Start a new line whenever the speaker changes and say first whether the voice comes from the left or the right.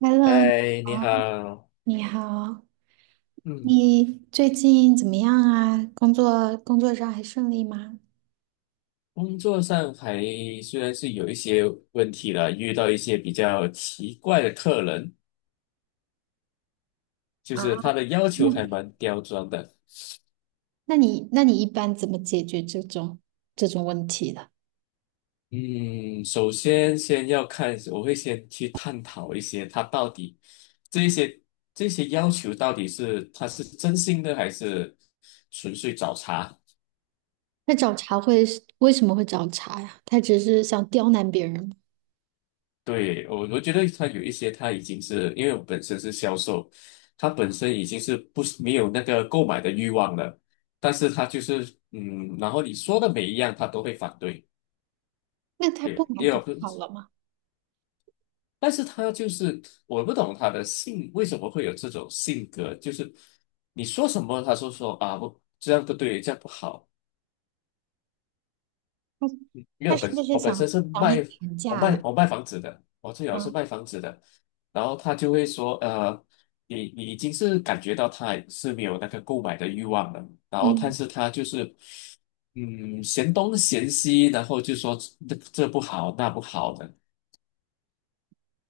right: Hello，你
left: 嗨，
right: 好，
left: 你好。
right: 你好
left: 嗯，
right: 你最近怎么样啊？工作上还顺利吗？
left: 工作上还虽然是有一些问题了，遇到一些比较奇怪的客人，就
right: 啊，
left: 是他的要求
right: 那
left: 还蛮刁钻的。
right: 那你一般怎么解决这种问题的？
left: 嗯，首先先要看，我会先去探讨一些他到底这些这些要求到底是他是真心的还是纯粹找茬。
right: 那找茬会是为什么会找茬呀？他只是想刁难别人吗？
left: 对，我觉得他有一些，他已经是因为我本身是销售，他本身已经是不是没有那个购买的欲望了，但是他就是嗯，然后你说的每一样他都会反对。
right: 那他不
left: 对，
right: 买
left: 也
right: 不
left: 有，
right: 就好了吗？
left: 但是他就是我不懂他的性为什么会有这种性格，就是你说什么他说说啊不，这样不对，这样不好。
right: 他
left: 因为
right: 他
left: 我
right: 是
left: 本
right: 不是
left: 我本身
right: 想
left: 是
right: 找你
left: 卖
right: 砍
left: 我
right: 价
left: 卖
right: 了？
left: 我卖房子的，我最早是
right: 啊，
left: 卖房子的。然后他就会说，你已经是感觉到他是没有那个购买的欲望了，然后但
right: 嗯，
left: 是他就是嗯，嫌东嫌西，然后就说这不好那不好的，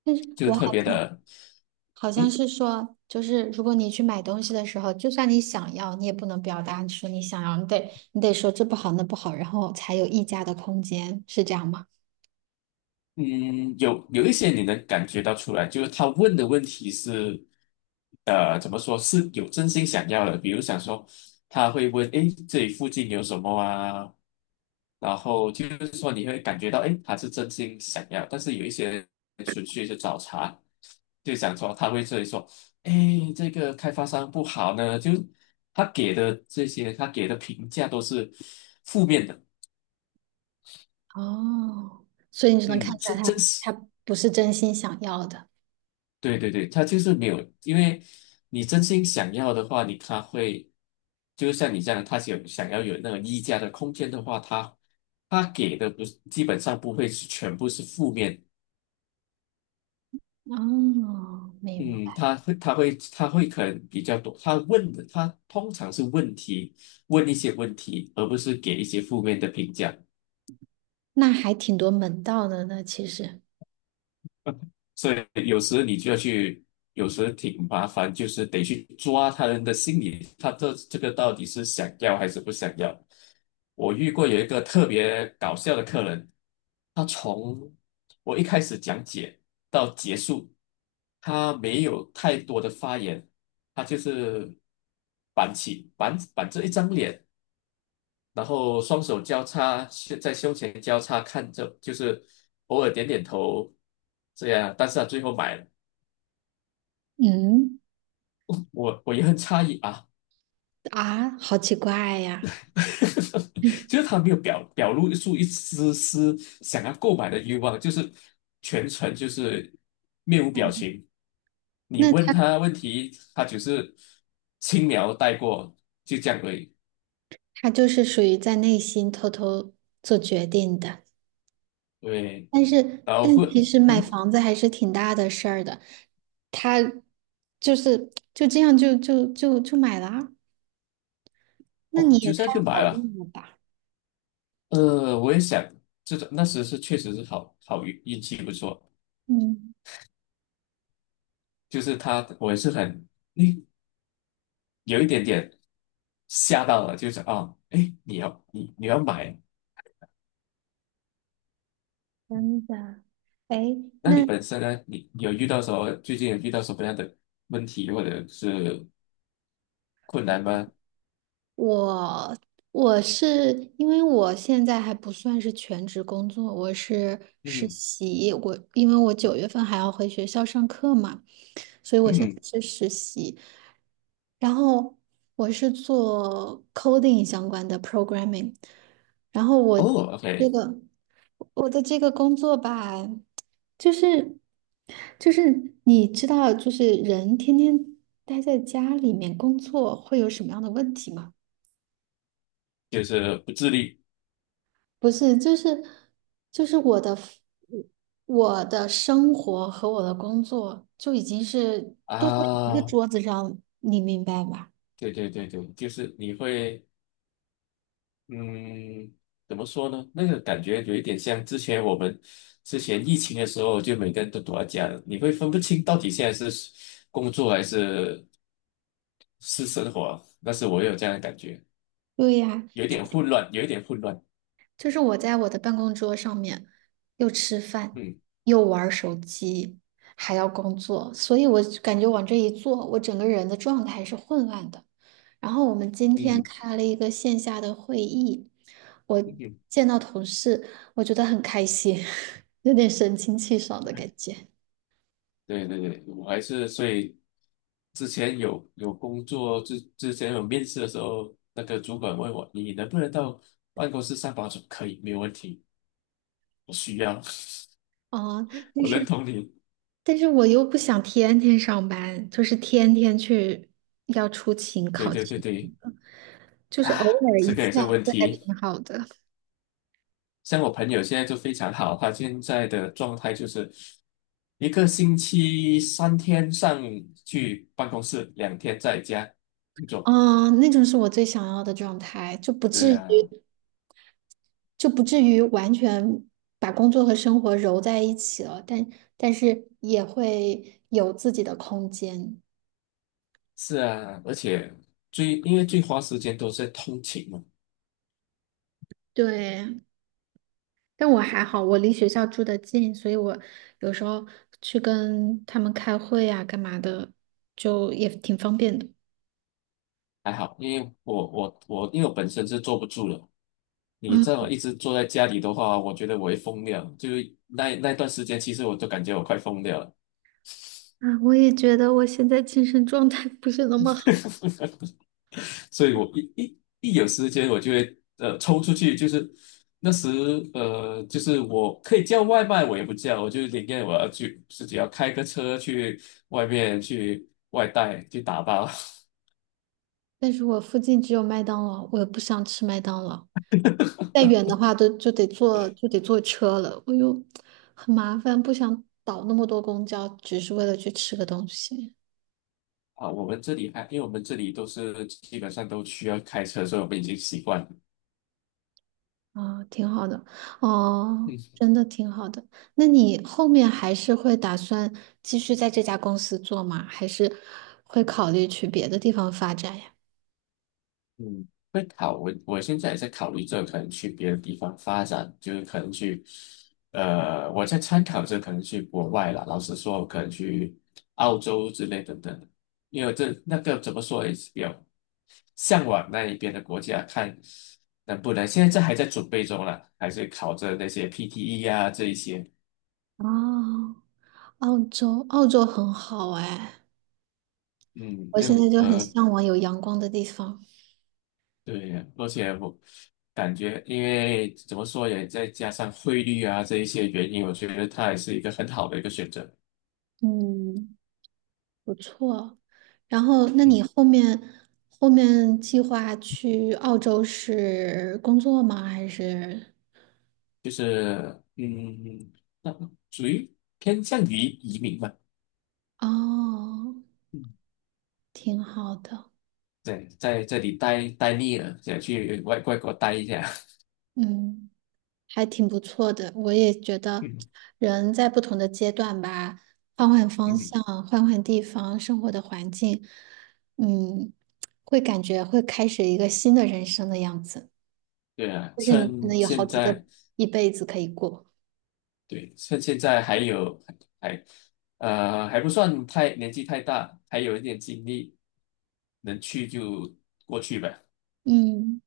right: 但是
left: 就
right: 我
left: 特
right: 好
left: 别
right: 像
left: 的。
right: 好像
left: 嗯。
right: 是说，就是如果你去买东西的时候，就算你想要，你也不能表达说你想要，你得说这不好那不好，然后才有议价的空间，是这样吗？
left: 嗯，有一些你能感觉到出来，就是他问的问题是，怎么说是有真心想要的。比如想说，他会问，诶，这里附近有什么啊？然后就是说你会感觉到，诶，他是真心想要。但是有一些人纯粹是找茬，就想说他会这里说，诶，这个开发商不好呢，就他给的这些，他给的评价都是负面的。
right: 哦，所以你就能看
left: 嗯，
right: 出来
left: 是真
right: 他
left: 实。
right: 他不是真心想要的。
left: 对对对，他就是没有，因为你真心想要的话，你他会，就像你这样，他想想要有那个溢价的空间的话，他他给的不是基本上不会是全部是负面。
right: 哦，明
left: 嗯，
right: 白。
left: 他会可能比较多，他问的他通常是问题，问一些问题，而不是给一些负面的评价。
right: 那还挺多门道的呢，其实。
left: 所以有时你就要去，有时挺麻烦，就是得去抓他人的心理，他这个到底是想要还是不想要。我遇过有一个特别搞笑的客人，他从我一开始讲解到结束，他没有太多的发言，他就是板起板板着一张脸，然后双手交叉胸在胸前交叉看着，就是偶尔点点头这样，但是他最后买了。
right: 嗯
left: 我也很诧异啊。
right: 啊，好奇怪呀。
left: 就是他没有表露出一丝丝想要购买的欲望，就是全程就是面无表情。你
right: 那
left: 问
right: 他
left: 他问题，他只是轻描带过，就这样而已。
right: 他就是属于在内心偷偷做决定的。
left: 对，
right: 但是，
left: 然后
right: 但
left: 会
right: 其实买
left: 嗯，
right: 房子还是挺大的事儿的，他就是就这样就买了啊，那
left: 哦，
right: 你也
left: 就这
right: 太
left: 样就买
right: 好
left: 了。
right: 运了吧？
left: 我也想这种那时是确实是好，好运气不错，
right: 嗯，
left: 就是他我也是很，诶，有一点点吓到了，就是啊，哎，你要，你要买。
right: 真的。哎，
left: 那你
right: 那
left: 本身呢，你有遇到什么，最近有遇到什么样的问题或者是困难吗？
right: 我我是因为我现在还不算是全职工作，我是实
left: 嗯。
right: 习，我因为我九月份还要回学校上课嘛。所以我现在
left: 嗯。
right: 是实习，然后我是做 coding 相关的 programming,然后我
left: 哦
right: 这
left: ，OK,
right: 个我的这个工作吧，就是就是你知道，就是人天天待在家里面工作会有什么样的问题吗？
left: 就是不自律
right: 不是就是我的生活和我的工作就已经是都在一个
left: 啊。
right: 桌子上，你明白吧？
left: 对对对对，就是你会嗯，怎么说呢？那个感觉有一点像之前我们之前疫情的时候，就每个人都躲在家了，你会分不清到底现在是工作还是是生活。但是我有这样的感觉，
right: 对呀，
left: 有一点混乱，有一点混乱。
right: 就是我在我的办公桌上面又吃饭，
left: 嗯。
right: 又玩手机，还要工作，所以我就感觉往这一坐，我整个人的状态是混乱的。然后我们今天
left: 嗯。
right: 开了一个线下的会议，我
left: 嗯。
right: 见到同事，我觉得很开心，有点神清气爽的感觉。
left: 对对对，我还是所以之前有工作之前有面试的时候，那个主管问我你能不能到办公室上班？我说可以，没有问题，我需要。
right: 哦，但
left: 我认
right: 是
left: 同你。
right: 但是我又不想天天上班，就是天天去要出勤
left: 对
right: 考
left: 对对
right: 勤。
left: 对。
right: 就是偶
left: 啊，
right: 尔
left: 这
right: 一
left: 个
right: 次
left: 也是
right: 两
left: 问
right: 次还
left: 题。
right: 挺好的。
left: 像我朋友现在就非常好，他现在的状态就是一个星期三天上去办公室，两天在家。
right: 嗯，那种是我最想要的状态，就不至
left: 对
right: 于
left: 啊。
right: 就不至于完全把工作和生活揉在一起了，但是也会有自己的空间。
left: 是啊，而且最因为最花时间都是在通勤嘛。
right: 对，但我还好，我离学校住的近，所以我有时候去跟他们开会呀、干嘛的，就也挺方便的。
left: 还好，因为我因为我本身是坐不住了。你
right: 嗯
left: 这么一直坐在家里的话，我觉得我会疯掉。就是那那段时间，其实我都感觉我快疯掉了。
right: 啊，我也觉得我现在精神状态不是那么好。
left: 所以我一有时间，我就会抽出去，就是那时就是我可以叫外卖，我也不叫，我就宁愿我要去自己要开个车去外面去外带去打包。
right: 但是我附近只有麦当劳，我又不想吃麦当劳。再远的话都就得坐车了，我又很麻烦，不想倒那么多公交，只是为了去吃个东西。
left: 啊。我们这里还因为我们这里都是基本上都需要开车，所以我们已经习惯了。
right: 啊，挺好的，哦，真的挺好的。那你后面还是会打算继续在这家公司做吗？还是会考虑去别的地方发展呀？
left: 嗯，我现在也在考虑这个可能去别的地方发展，就是可能去，我在参考着可能去国外了。老实说，我可能去澳洲之类等等，因为这那个怎么说也是比较向往那一边的国家，看能不能。现在这还在准备中了，还是考着那些 PTE 啊这一些。
right: 哦，澳洲，澳洲很好哎，
left: 嗯，
right: 我
left: 没
right: 现
left: 有，
right: 在就很向往有阳光的地方。
left: 对，呀，而且我感觉，因为怎么说也再加上汇率啊这一些原因，我觉得它也是一个很好的一个选择。
right: 嗯。不错。然后，那你
left: 嗯，
right: 后面计划去澳洲是工作吗？还是？
left: 就是嗯，那属于偏向于移民嘛。
right: 哦，
left: 嗯，
right: 挺好的，
left: 对，在这里待腻了，想去外国待一下。
right: 嗯，还挺不错的。我也觉 得，
left: 嗯。
right: 人在不同的阶段吧，换换方
left: 嗯，
right: 向，换换地方，生活的环境，嗯，会感觉会开始一个新的人生的样子。
left: 对啊，
right: 就是你可
left: 趁
right: 能有好
left: 现
right: 几个
left: 在，
right: 一辈子可以过，
left: 对，趁现在还有还还不算太年纪太大，还有一点精力，能去就过去吧。
right: 嗯，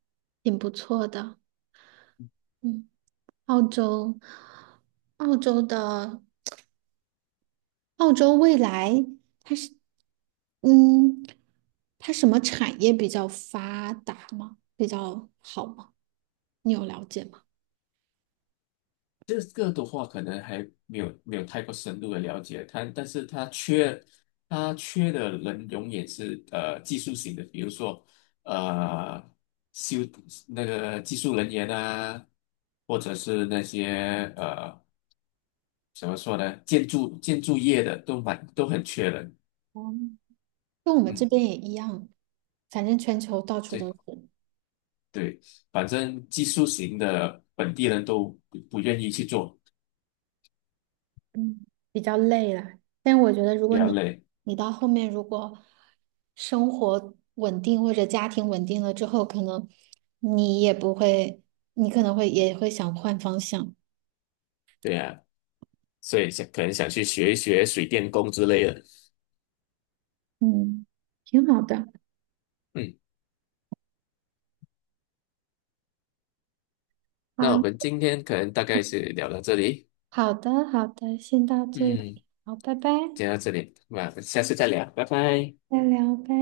right: 挺不错的，嗯。澳洲，澳洲的澳洲未来，嗯，它什么产业比较发达吗？比较好吗？你有了解吗？
left: 这个的话，可能还没有太过深入的了解它，但是它缺的人永远是技术型的，比如说呃修那个技术人员啊，或者是那些怎么说呢，建筑业的都蛮都很缺人。
right: 嗯，跟我们这
left: 嗯，
right: 边也一样，反正全球到处
left: 对
right: 都是，
left: 对，反正技术型的本地人都不愿意去做，
right: 嗯，比较累了。但我觉得，如
left: 比
right: 果
left: 较
right: 你
left: 累。
right: 你到后面如果生活稳定或者家庭稳定了之后，可能你也不会，你可能会也会想换方向，
left: 对啊，所以想可能想去学一学水电工之类的。
right: 嗯，挺好的。
left: 嗯。那我们
right: 好，
left: 今天可能大概是聊到这里，
right: 好的，好的，先到这
left: 嗯，
right: 里，好，拜拜，
left: 讲到这里，那下次再聊，拜拜。
right: 再聊，拜。